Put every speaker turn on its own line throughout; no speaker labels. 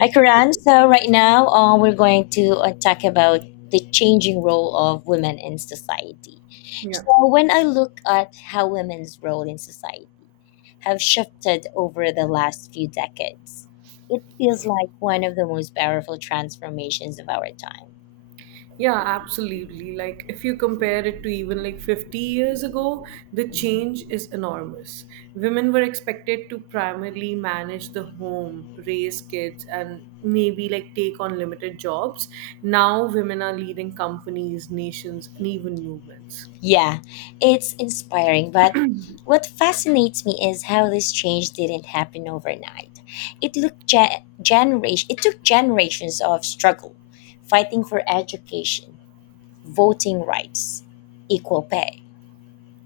Hi, Karan. So right now, we're going to talk about the changing role of women in society. So
Yeah.
when I look at how women's role in society have shifted over the last few decades, it feels like one of the most powerful transformations of our time.
Yeah, absolutely. Like if you compare it to even like 50 years ago, the change is enormous. Women were expected to primarily manage the home, raise kids and maybe like take on limited jobs. Now women are leading companies, nations, and even movements.
Yeah, it's inspiring, but what fascinates me is how this change didn't happen overnight. It looked ge- generation it took generations of struggle, fighting for education, voting rights, equal pay.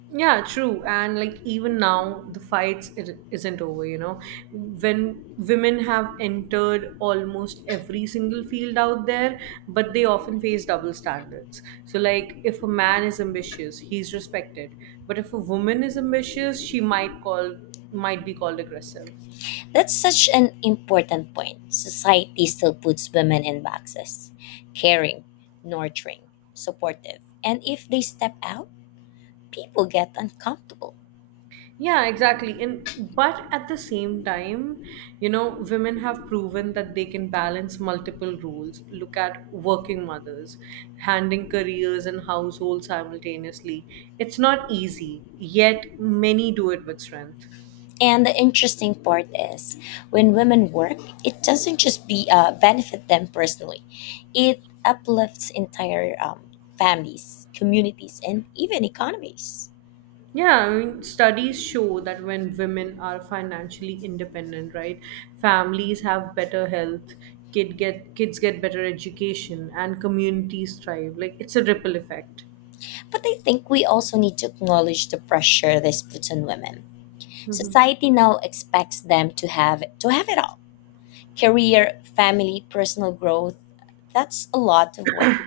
Yeah, true. And like even now, the fights it isn't over, When women have entered almost every single field out there, but they often face double standards. So like if a man is ambitious, he's respected. But if a woman is ambitious, she might call might be called aggressive.
That's such an important point. Society still puts women in boxes. Caring, nurturing, supportive. And if they step out, people get uncomfortable.
Yeah, exactly. And but at the same time, you know, women have proven that they can balance multiple roles. Look at working mothers, handling careers and household simultaneously. It's not easy, yet many do it with strength.
And the interesting part is, when women work, it doesn't just be benefit them personally; it uplifts entire families, communities, and even economies.
Yeah, I mean, studies show that when women are financially independent, right, families have better health, kids get better education, and communities thrive. Like it's a ripple effect.
But I think we also need to acknowledge the pressure this puts on women.
hmm
Society now expects them to have it all: career, family, personal growth. That's a lot of weight.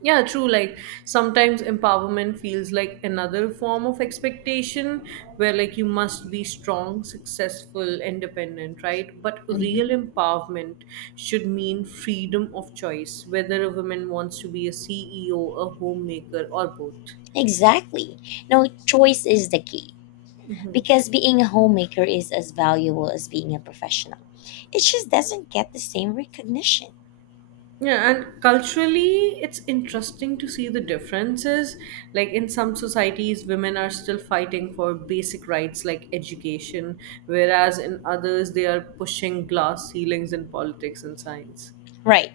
Yeah, true. Like sometimes empowerment feels like another form of expectation where like you must be strong, successful, independent, right? But real
Mhm.
empowerment should mean freedom of choice, whether a woman wants to be a CEO, a homemaker, or both.
Exactly. No, choice is the key, because being a homemaker is as valuable as being a professional. It just doesn't get the same recognition.
Yeah, and culturally, it's interesting to see the differences. Like in some societies, women are still fighting for basic rights like education, whereas in others, they are pushing glass ceilings in politics and science.
Right.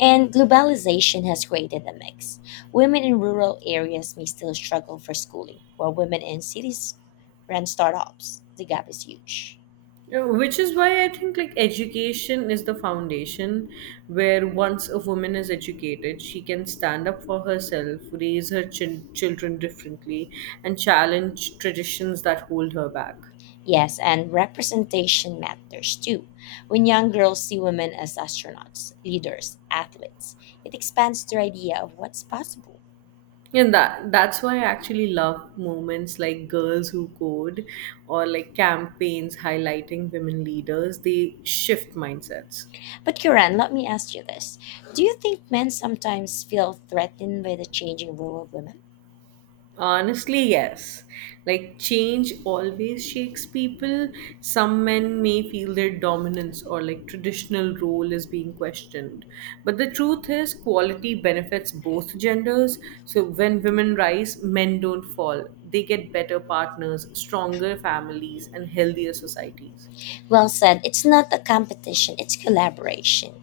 And globalization has created a mix. Women in rural areas may still struggle for schooling, while women in cities run startups. The gap is huge.
Yeah, which is why I think like education is the foundation where once a woman is educated, she can stand up for herself, raise her children differently, and challenge traditions that hold her back.
Yes, and representation matters too. When young girls see women as astronauts, leaders, athletes, it expands their idea of what's possible.
And that's why I actually love moments like Girls Who Code or like campaigns highlighting women leaders. They shift mindsets.
But Kiran, let me ask you this. Do you think men sometimes feel threatened by the changing role of women?
Honestly, yes. Like change always shakes people. Some men may feel their dominance or like traditional role is being questioned. But the truth is quality benefits both genders. So when women rise, men don't fall. They get better partners, stronger families, and healthier societies.
Well said, it's not a competition, it's collaboration.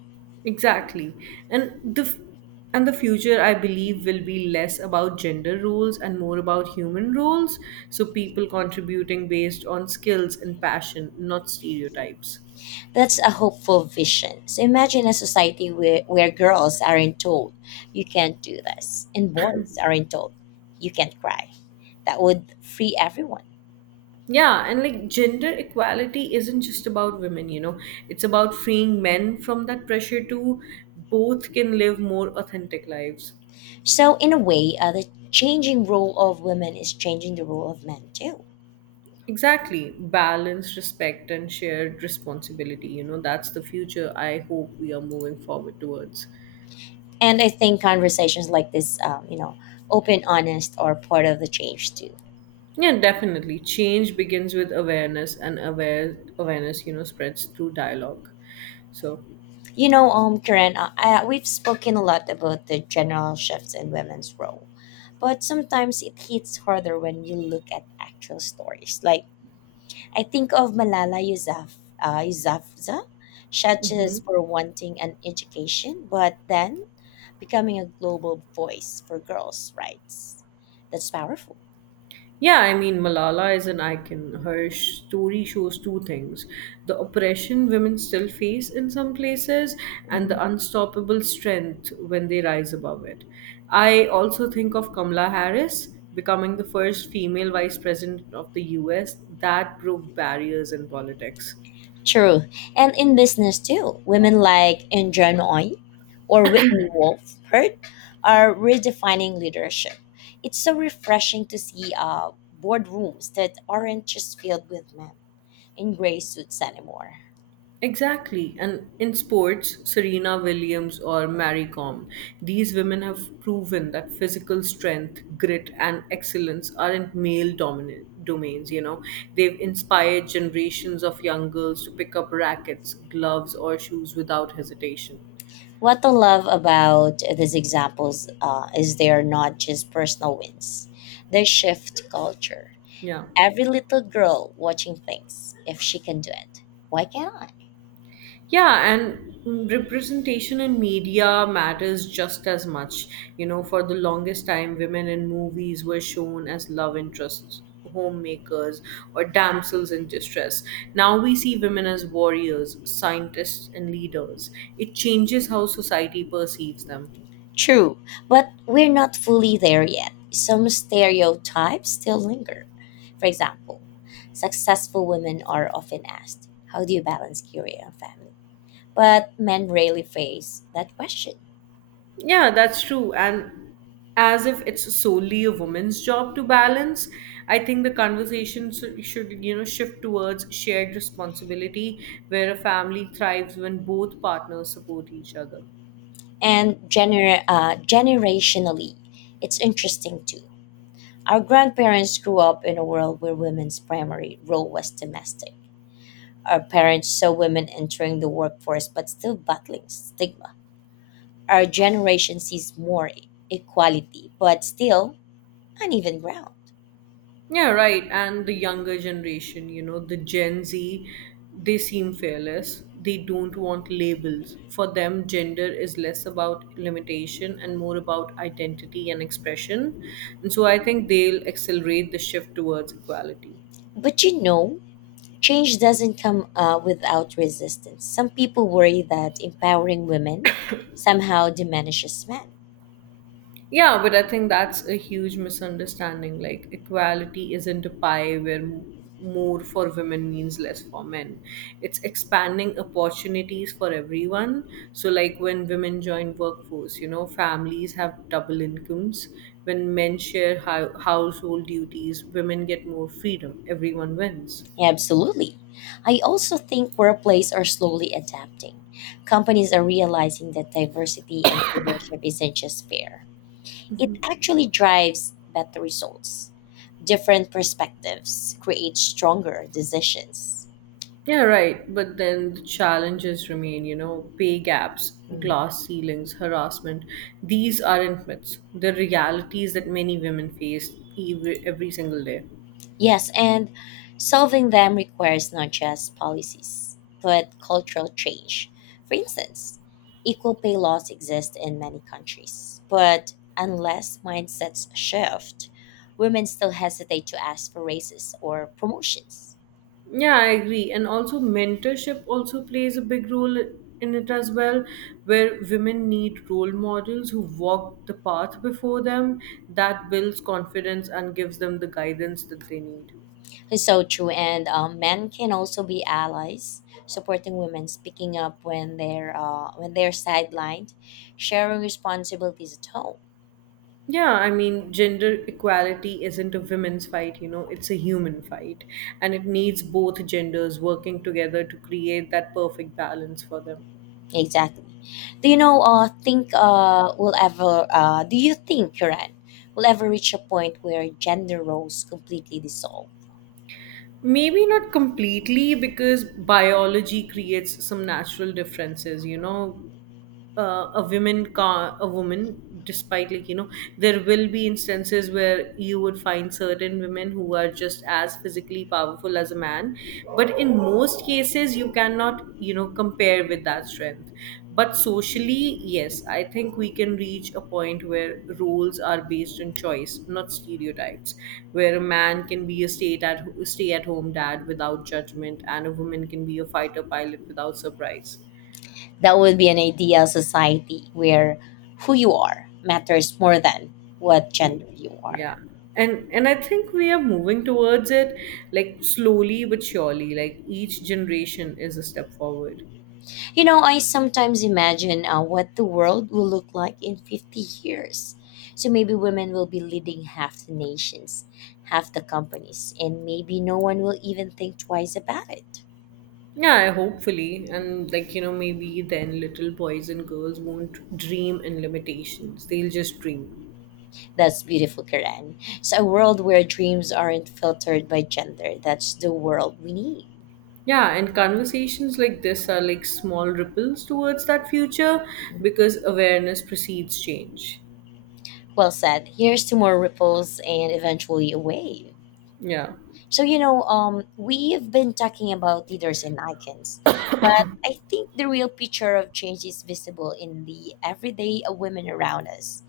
Exactly. And the f- and the future I believe will be less about gender roles and more about human roles, so people contributing based on skills and passion, not stereotypes.
That's a hopeful vision. So imagine a society where girls aren't told, you can't do this, and boys aren't told, you can't cry. That would free everyone.
Yeah, and like gender equality isn't just about women, you know. It's about freeing men from that pressure too. Both can live more authentic lives.
So, in a way, the changing role of women is changing the role of men too.
Exactly. Balance, respect, and shared responsibility. You know, that's the future I hope we are moving forward towards.
And I think conversations like this, open, honest, are part of the change too.
Yeah, definitely. Change begins with awareness, and awareness, you know, spreads through dialogue. So,
Karen, we've spoken a lot about the general shifts in women's role, but sometimes it hits harder when you look at actual stories. Like I think of Malala Yousaf, Yousafzai, such as for wanting an education, but then becoming a global voice for girls' rights. That's powerful.
yeah, I mean, Malala is an icon. Her story shows two things: the oppression women still face in some places, and the unstoppable strength when they rise above it. I also think of Kamala Harris becoming the first female vice president of the US that broke barriers in politics.
True. And in business too, women like Indra Nooyi or Whitney Wolf Hurt are redefining leadership. It's so refreshing to see boardrooms that aren't just filled with men in gray suits anymore.
Exactly. And in sports, Serena Williams or Mary Kom, these women have proven that physical strength, grit, and excellence aren't male dominant domains, you know. They've inspired generations of young girls to pick up rackets, gloves, or shoes without hesitation.
What I love about these examples is they are not just personal wins, they shift culture.
Yeah.
Every little girl watching thinks, if she can do it, why can't I?
Yeah, and representation in media matters just as much. You know, for the longest time, women in movies were shown as love interests, homemakers, or damsels in distress. Now we see women as warriors, scientists, and leaders. It changes how society perceives them.
True, but we're not fully there yet. Some stereotypes still linger. For example, successful women are often asked, how do you balance career and family? But men rarely face that question.
Yeah, that's true. And as if it's solely a woman's job to balance, I think the conversation should, you know, shift towards shared responsibility where a family thrives when both partners support each other.
And generationally, it's interesting too. Our grandparents grew up in a world where women's primary role was domestic. Our parents saw women entering the workforce but still battling stigma. Our generation sees more equality, but still uneven ground.
Yeah, right. And the younger generation, you know, the Gen Z, they seem fearless. They don't want labels. For them, gender is less about limitation and more about identity and expression. And so I think they'll accelerate the shift towards equality.
But you know, change doesn't come without resistance. Some people worry that empowering women somehow diminishes men.
Yeah, but I think that's a huge misunderstanding. Like, equality isn't a pie where more for women means less for men. It's expanding opportunities for everyone. So, like when women join workforce, you know, families have double incomes. When men share household duties, women get more freedom. Everyone wins.
Absolutely. I also think workplaces are slowly adapting. Companies are realizing that diversity in leadership isn't just fair, it actually drives better results. Different perspectives create stronger decisions.
Yeah, right. But then the challenges remain, you know, pay gaps,
Hmm.
glass ceilings, harassment. These aren't myths. They're realities that many women face every single day.
Yes, and solving them requires not just policies, but cultural change. For instance, equal pay laws exist in many countries, but unless mindsets shift, women still hesitate to ask for raises or promotions.
Yeah, I agree. And also, mentorship also plays a big role in it as well, where women need role models who walk the path before them that builds confidence and gives them the guidance that they need.
It's so true, and men can also be allies, supporting women, speaking up when they're sidelined, sharing responsibilities at home.
Yeah, I mean, gender equality isn't a women's fight, you know, it's a human fight. And it needs both genders working together to create that perfect balance for them.
Exactly. Do you know, think, will ever, Do you think, Kiran, will ever reach a point where gender roles completely dissolve?
Maybe not completely because biology creates some natural differences, you know, a woman, car a woman, despite like you know there will be instances where you would find certain women who are just as physically powerful as a man, but in most cases you cannot, you know, compare with that strength. But socially, yes, I think we can reach a point where roles are based on choice, not stereotypes, where a man can be a stay at home dad without judgment and a woman can be a fighter pilot without surprise.
That would be an ideal society where who you are matters more than what gender you are.
Yeah, and I think we are moving towards it, like slowly but surely. Like each generation is a step forward.
You know, I sometimes imagine what the world will look like in 50 years. So maybe women will be leading half the nations, half the companies, and maybe no one will even think twice about it.
Yeah, hopefully, and like you know maybe then little boys and girls won't dream in limitations, they'll just dream.
That's beautiful, Karen. So, a world where dreams aren't filtered by gender. That's the world we need.
Yeah, and conversations like this are like small ripples towards that future, because awareness precedes change.
Well said. Here's to more ripples and eventually a wave.
Yeah.
So, we've been talking about leaders and icons, but I think the real picture of change is visible in the everyday women around us.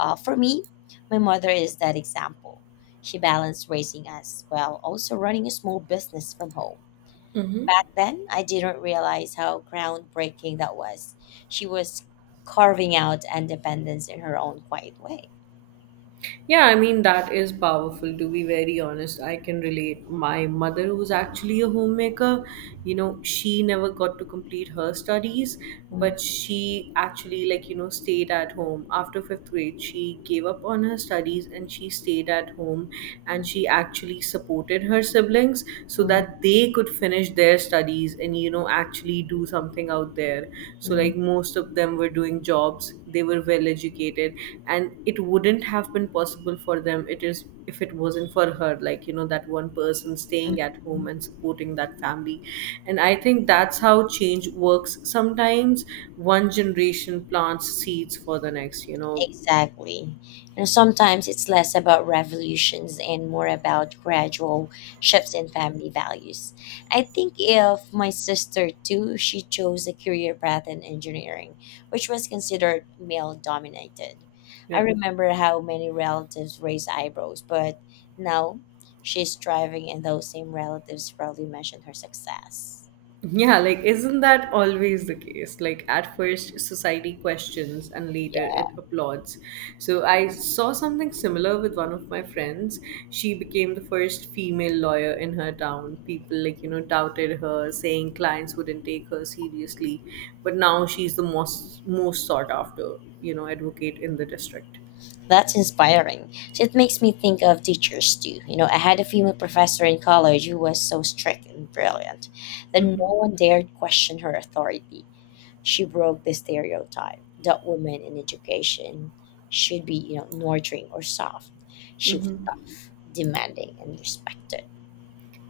For me, my mother is that example. She balanced raising us while also running a small business from home. Back then, I didn't realize how groundbreaking that was. She was carving out independence in her own quiet way.
Yeah, I mean, that is powerful to be very honest. I can relate. My mother, who's actually a homemaker, you know, she never got to complete her studies, but
Mm,
she actually, like, you know, stayed at home. After fifth grade, she gave up on her studies and she stayed at home, and she
mm,
actually supported her siblings so that
mm,
they could finish their studies and you know actually do something out there. So
mm,
like
mm,
most of them were doing jobs, they were well educated, and it wouldn't have been possible for them, it is if it wasn't for her, like you know, that one person staying at home
mm.
and supporting that family. And I think that's how change works sometimes. One generation plants seeds for the next, you know.
Exactly. And sometimes it's less about revolutions and more about gradual shifts in family values. I think if my sister too, she chose a career path in engineering, which was considered male dominated. I
Yeah.
remember how many relatives raised eyebrows, but now she's thriving and those same relatives proudly mention her success.
Yeah, like isn't that always the case? Like at first society questions and later it
Yeah.
applauds. So I saw something similar with one of my friends. She became the first female lawyer in her town. People like, you know, doubted her, saying clients wouldn't take her seriously, but now she's the most sought after, you know, advocate in the district.
That's inspiring. So it makes me think of teachers too. You know, I had a female professor in college who was so strict and brilliant that no
hmm
one dared question her authority. She broke the stereotype that women in education should be, you know, nurturing or soft. She was tough, demanding, and respected.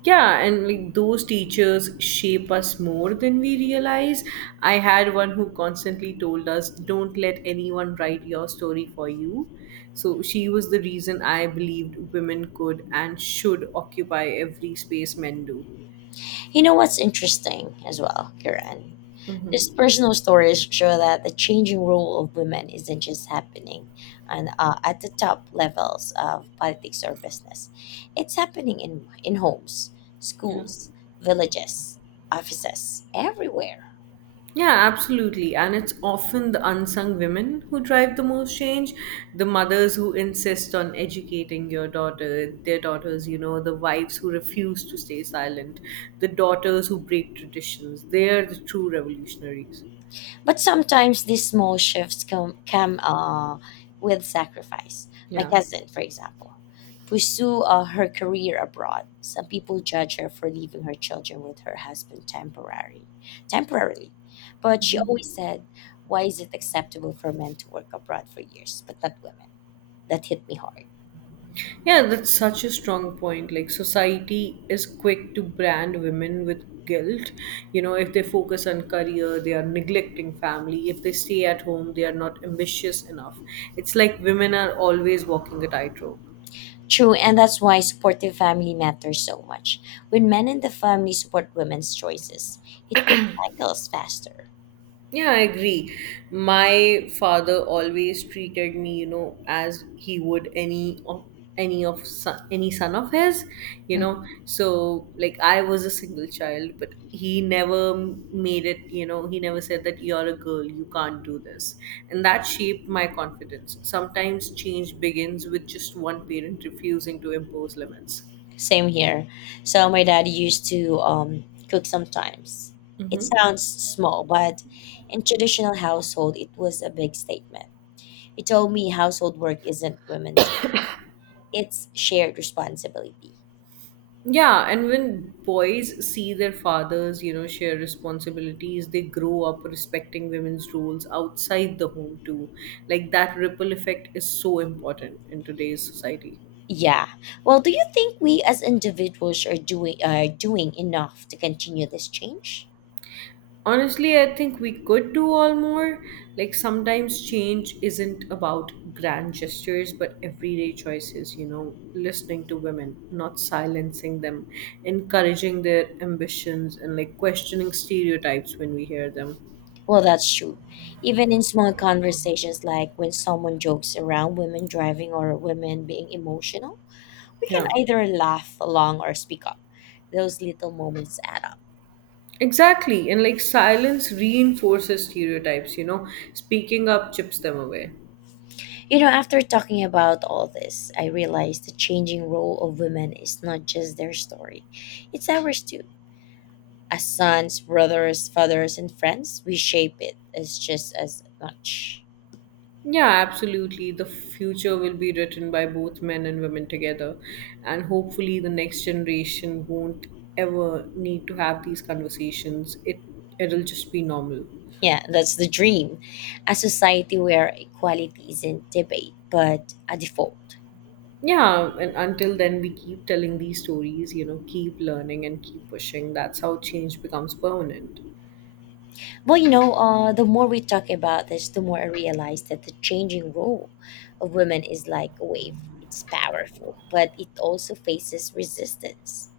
Yeah, and like those teachers shape us more than we realize. I had one who constantly told us, don't let anyone write your story for you. So she was the reason I believed women could and should occupy every space men do.
You know what's interesting as well, Kiran? These personal stories show that the changing role of women isn't just happening and at the top levels of politics or business. It's happening in homes, schools, villages, offices, everywhere.
Yeah, absolutely. And it's often the unsung women who drive the most change. The mothers who insist on educating your daughter, their daughters, you know, the wives who refuse to stay silent, the daughters who break traditions. They are the true revolutionaries.
But sometimes these small shifts come with sacrifice. My
Yeah.
cousin, for example, pursue her career abroad. Some people judge her for leaving her children with her husband temporarily. But she always said, "Why is it acceptable for men to work abroad for years, but not women?" That hit me hard.
Yeah, that's such a strong point. Like, society is quick to brand women with guilt. You know, if they focus on career, they are neglecting family. If they stay at home, they are not ambitious enough. It's like women are always walking a tightrope.
True, and that's why supportive family matters so much. When men in the family support women's choices, it breaks cycles faster.
Yeah, I agree. My father always treated me, you know, as he would any of son, any son of his, you know.
Mm.
So like I was a single child, but he never made it, you know, he never said that you're a girl, you can't do this. And that shaped my confidence. Sometimes change begins with just one parent refusing to impose limits.
Same here. So my dad used to cook sometimes. It
Mm-hmm.
sounds small, but in traditional household, it was a big statement. He told me household work isn't women's; it's shared responsibility.
Yeah, and when boys see their fathers, you know, share responsibilities, they grow up respecting women's roles outside the home too. Like that ripple effect is so important in today's society.
Yeah. Well, do you think we as individuals are doing enough to continue this change?
Honestly, I think we could do all more. Like sometimes change isn't about grand gestures, but everyday choices, you know, listening to women, not silencing them, encouraging their ambitions, and like questioning stereotypes when we hear them.
Well, that's true. Even in small conversations like when someone jokes around women driving or women being emotional, we can
Yeah.
either laugh along or speak up. Those little moments add up.
Exactly. And like silence reinforces stereotypes, you know, speaking up chips them away.
You know, after talking about all this, I realized the changing role of women is not just their story, it's ours too. As sons, brothers, fathers, and friends, we shape it as just as much.
Yeah, absolutely. The future will be written by both men and women together. And hopefully, the next generation won't ever need to have these conversations. It'll just be normal.
Yeah, that's the dream. A society where equality isn't debate, but a default.
Yeah, and until then, we keep telling these stories, you know, keep learning and keep pushing. That's how change becomes permanent.
Well, you know, the more we talk about this, the more I realize that the changing role of women is like a wave. It's powerful, but it also faces resistance.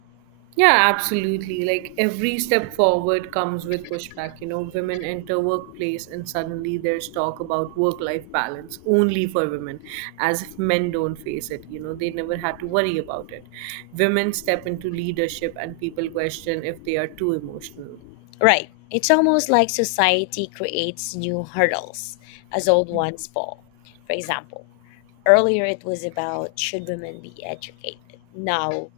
Yeah, absolutely. Like every step forward comes with pushback. You know, women enter workplace and suddenly there's talk about work-life balance only for women, as if men don't face it. You know, they never had to worry about it. Women step into leadership and people question if they are too emotional.
Right. It's almost like society creates new hurdles as old ones fall. For example, earlier it was about should women be educated? Now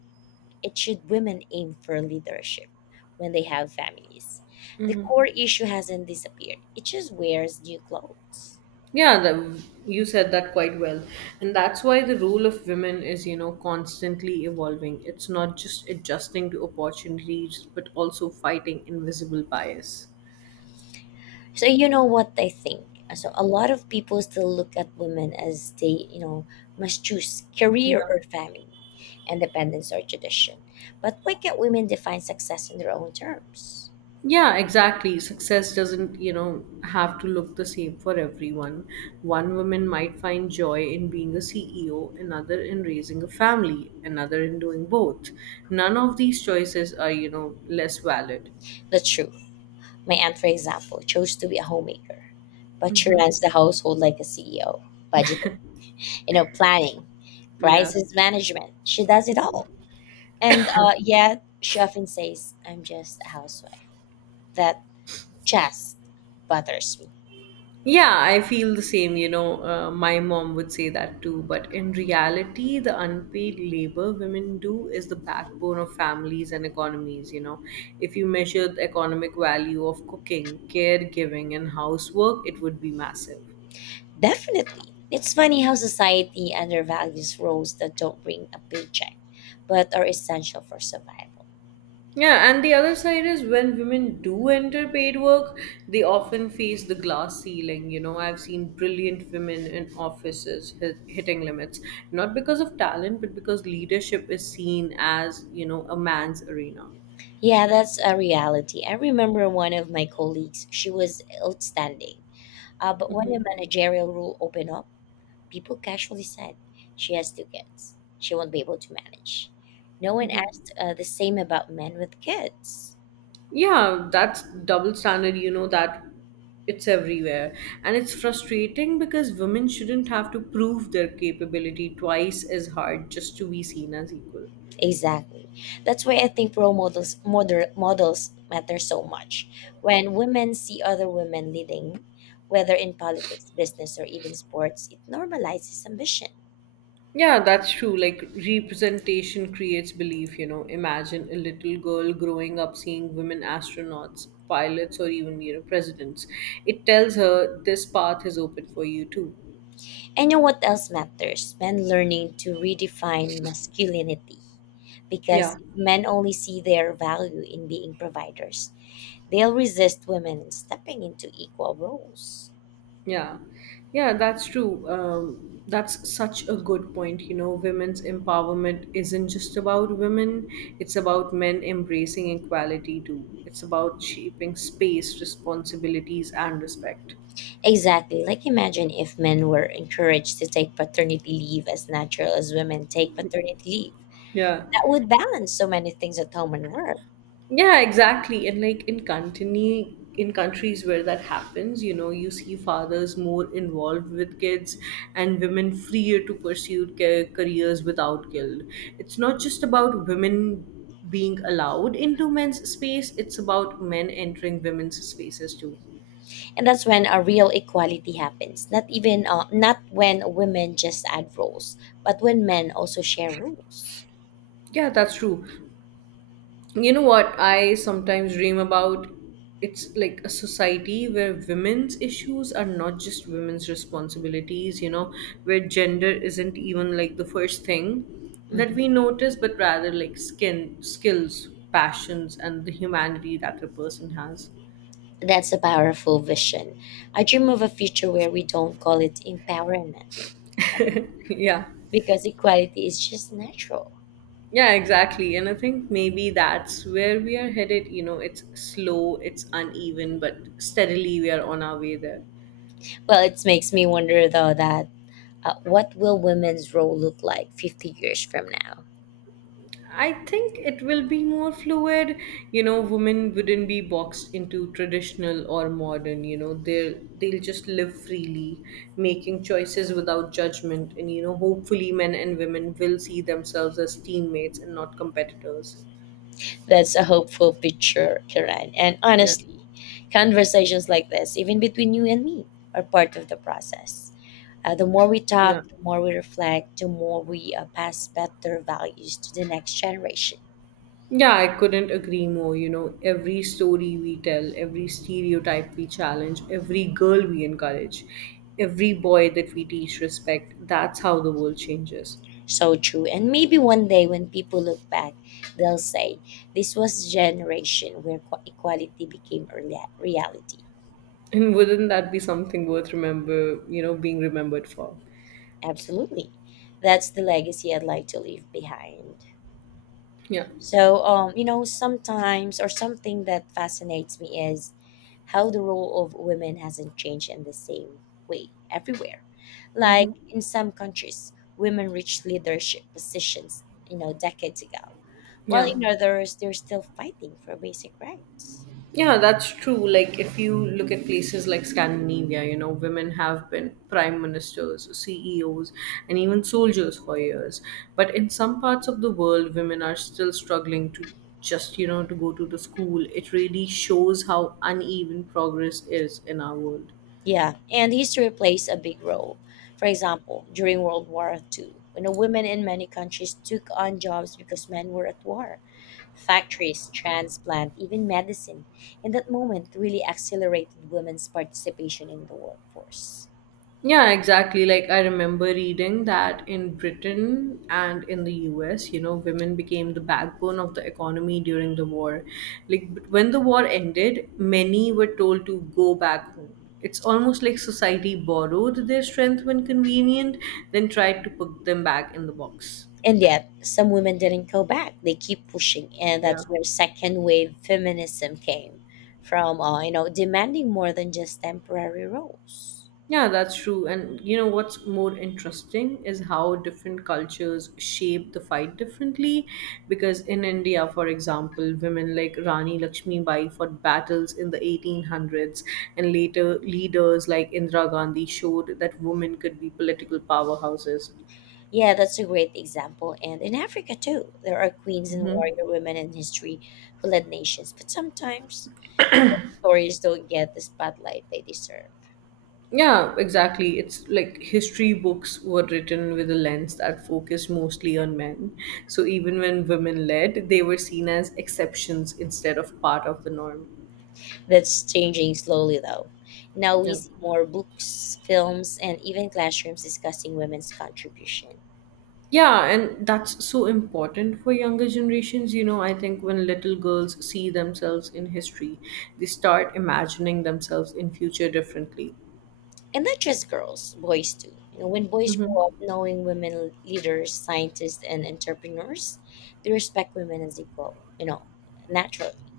it should women aim for leadership when they have families. The core issue hasn't disappeared, it just wears new clothes.
Yeah, you said that quite well. And that's why the role of women is constantly evolving. It's not just adjusting to opportunities, but also fighting invisible bias.
So you know what I think. So a lot of people still look at women as they, you know, must choose career or family, independence or tradition. But why can't women define success in their own terms?
Yeah, exactly. Success doesn't have to look the same for everyone. One woman might find joy in being a CEO, another in raising a family, another in doing both. None of these choices are less valid.
The truth. My aunt, for example, chose to be a homemaker, but she runs the household like a CEO, budgeting, you know, planning,
Yeah.
crisis management. She does it all. And yet, she often says, I'm just a housewife. That just bothers me.
Yeah, I feel the same. My mom would say that too. But in reality, the unpaid labor women do is the backbone of families and economies. If you measure the economic value of cooking, caregiving, and housework, it would be massive.
Definitely. It's funny how society undervalues roles that don't bring a paycheck, but are essential for survival.
Yeah, and the other side is when women do enter paid work, they often face the glass ceiling. You know, I've seen brilliant women in offices hitting limits, not because of talent, but because leadership is seen as a man's arena.
Yeah, that's a reality. I remember one of my colleagues, she was outstanding. But when a managerial role opened up, people casually said, she has two kids. She won't be able to manage. No one asked the same about men with kids.
Yeah, that's double standard, that it's everywhere. And it's frustrating because women shouldn't have to prove their capability twice as hard just to be seen as equal.
Exactly. That's why I think models matter so much. When women see other women leading, whether in politics, business, or even sports, it normalizes ambition.
Yeah, that's true. Like representation creates belief. Imagine a little girl growing up seeing women astronauts, pilots, or even presidents. It tells her this path is open for you too.
And you know what else matters? Men learning to redefine masculinity. Because
Yeah,
if men only see their value in being providers, they'll resist women stepping into equal roles.
yeah, yeah, that's true. That's such a good point. Women's empowerment isn't just about women, it's about men embracing equality too. It's about shaping space, responsibilities, and respect.
Exactly. Like imagine if men were encouraged to take paternity leave as natural as women take paternity leave.
Yeah.
That would balance so many things at home and work.
Yeah, exactly. And like in countries where that happens, you see fathers more involved with kids and women freer to pursue careers without guilt. It's not just about women being allowed into men's space, it's about men entering women's spaces too.
And that's when a real equality happens. Not when women just add roles, but when men also share roles.
Yeah, that's true. You know what I sometimes dream
Mm-hmm.
about? It's like a society where women's issues are not just women's responsibilities, where gender isn't even like the first thing that we notice, but rather like skin, skills, passions, and the humanity that the person has.
That's a powerful vision. I dream of a future where we don't call it empowerment anymore
Yeah.
because equality is just natural.
Yeah, exactly. And I think maybe that's where we are headed. It's slow, it's uneven, but steadily we are on our way there.
Well, it makes me wonder though that what will women's role look like 50 years from now?
I think it will be more fluid. Women wouldn't be boxed into traditional or modern. You know, they'll just live freely, making choices without judgment. And hopefully, men and women will see themselves as teammates and not competitors.
That's a hopeful picture, Kiran. And
Yeah,
honestly, conversations like this, even between you and me, are part of the process. The more we talk,
yeah.
the more we reflect, the more we pass better values to the next generation.
Yeah, I couldn't agree more. Every story we tell, every stereotype we challenge, every girl we encourage, every boy that we teach respect, that's how the world changes.
So true. And maybe one day when people look back, they'll say, this was a generation where equality became a reality.
And wouldn't that be something worth being remembered for?
Absolutely. That's the legacy I'd like to leave behind.
Yeah.
So, you know, sometimes or something that fascinates me is how the role of women hasn't changed in the same way everywhere. Like
Hmm.
in some countries, women reached leadership positions, you know, decades ago while
Yeah.
in others they're still fighting for basic rights.
Yeah, that's true. Like, if you look at places like Scandinavia, women have been prime ministers, CEOs, and even soldiers for years. But in some parts of the world, women are still struggling to just to go to the school. It really shows how uneven progress is in our world.
Yeah, and history plays a big role. For example, during World War II, when the women in many countries took on jobs because men were at war, factories, transplant, even medicine, in that moment really accelerated women's participation in the workforce.
Yeah, exactly. Like I remember reading that in Britain and in the US, women became the backbone of the economy during the war. Like when the war ended, many were told to go back home. It's almost like society borrowed their strength when convenient, then tried to put them back in the box.
And yet, some women didn't go back. They keep pushing, and
Yeah.
that's where second wave feminism came from, you know, demanding more than just temporary roles.
Yeah, that's true. And you know what's more interesting is how different cultures shape the fight differently. Because in India, for example, women like Rani Lakshmi Bai fought battles in the 1800s, and later leaders like Indira Gandhi showed that women could be political powerhouses.
Yeah, that's a great example. And in Africa too, there are queens and
Hmm.
warrior women in history who led nations, but sometimes stories don't get the spotlight they deserve.
Yeah, exactly. It's like history books were written with a lens that focused mostly on men. So even when women led, they were seen as exceptions instead of part of the norm.
That's changing slowly though. Now we
Yeah.
see more books, films, and even classrooms discussing women's contribution.
Yeah, and that's so important for younger generations. I think when little girls see themselves in history, they start imagining themselves in future differently.
And not just girls, boys too. You know, when boys
Mhm.
grow up knowing women leaders, scientists, and entrepreneurs, they respect women as equal, you know, naturally.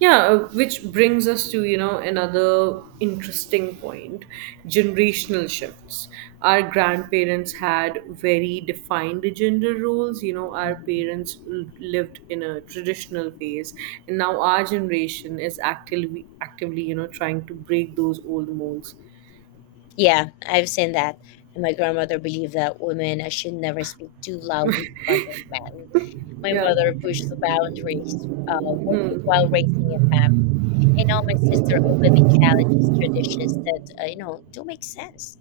Yeah, which brings us to another interesting point generational shifts. Our grandparents had very defined gender roles. Our
Mhm.
parents lived in a traditional phase, and now our generation is actively, trying to break those old molds.
Yeah, I've seen that. And my grandmother believed that women should never speak too loudly in front of men. My
Yeah.
mother pushed the boundaries, working while raising a family. And now my sister openly challenges traditions that, you know, don't make sense.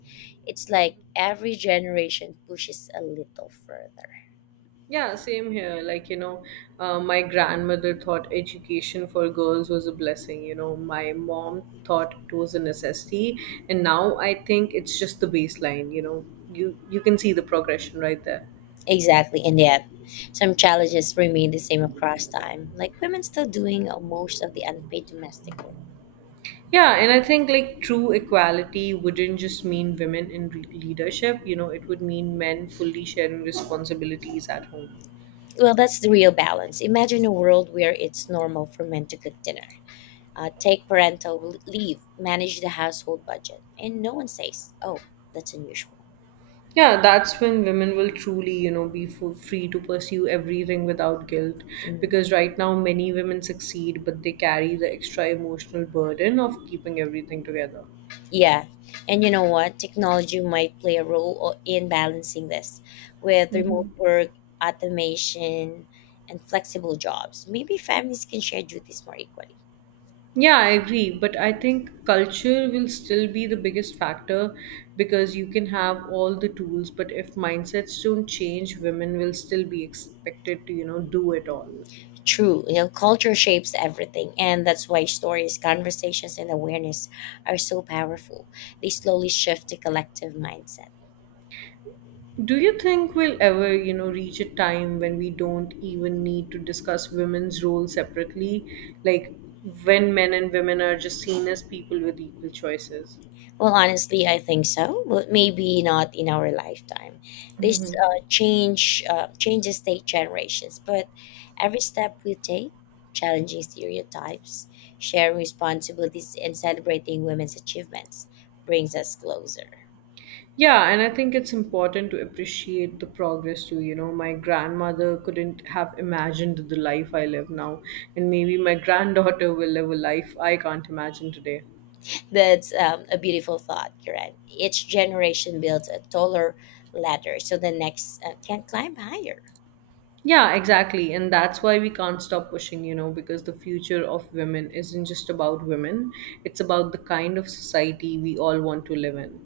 It's like every generation pushes a little further.
Yeah, same here. Like, my grandmother thought education for girls was a blessing. My mom thought it was a necessity, and now I think it's just the baseline. You can see the progression right there.
Exactly, and yet some challenges remain the same across time, like women still doing most of the unpaid domestic work.
Yeah, and I think like true equality wouldn't just mean women in leadership. It would mean men fully sharing responsibilities at home.
Well, that's the real balance. Imagine a world where it's normal for men to cook dinner, take parental leave, manage the household budget, and no one says, oh, that's unusual.
Yeah, that's when women will truly, be free to pursue everything without guilt.
Mm,
Because right now, many women succeed, but they carry the extra emotional burden of keeping everything together.
yeah. And you know what? Technology might play a role in balancing this with remote work, automation, and flexible jobs. Maybe families can share duties more equally.
Yeah, I agree. But I think culture will still be the biggest factor because you can have all the tools, but if mindsets don't change, women will still be expected to do it all.
True, you know, culture shapes everything, and that's why stories, conversations, and awareness are so powerful. They slowly shift the collective mindset.
Do you think we'll ever, reach a time when we don't even need to discuss women's role separately? Like when men and women are just seen as people with equal choices?
Well, honestly, I think so, but maybe not in our lifetime. This changes take generations, but every step we take, challenging stereotypes, sharing responsibilities, and celebrating women's achievements, brings us closer.
Yeah, and I think it's important to appreciate the progress too. My grandmother couldn't have imagined the life I live now, and maybe my granddaughter will live a life I can't imagine today.
That's a beautiful thought, Kiran. Each generation builds a taller ladder so the next can climb higher.
Yeah, exactly. And that's why we can't stop pushing, because the future of women isn't just about women, it's about the kind of society we all want to live in.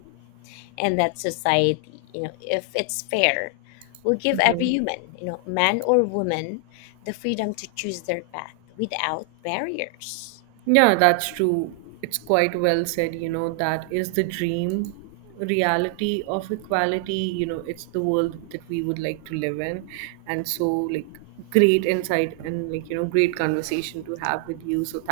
And that society, you know, if it's fair, will give every human, you know, man or woman, the freedom to choose their path without barriers.
Yeah, that's true. It's quite well said, you know, that is the dream reality of equality, it's the world that we would like to live in. And so, like, great insight and, like, great conversation to have with you. So,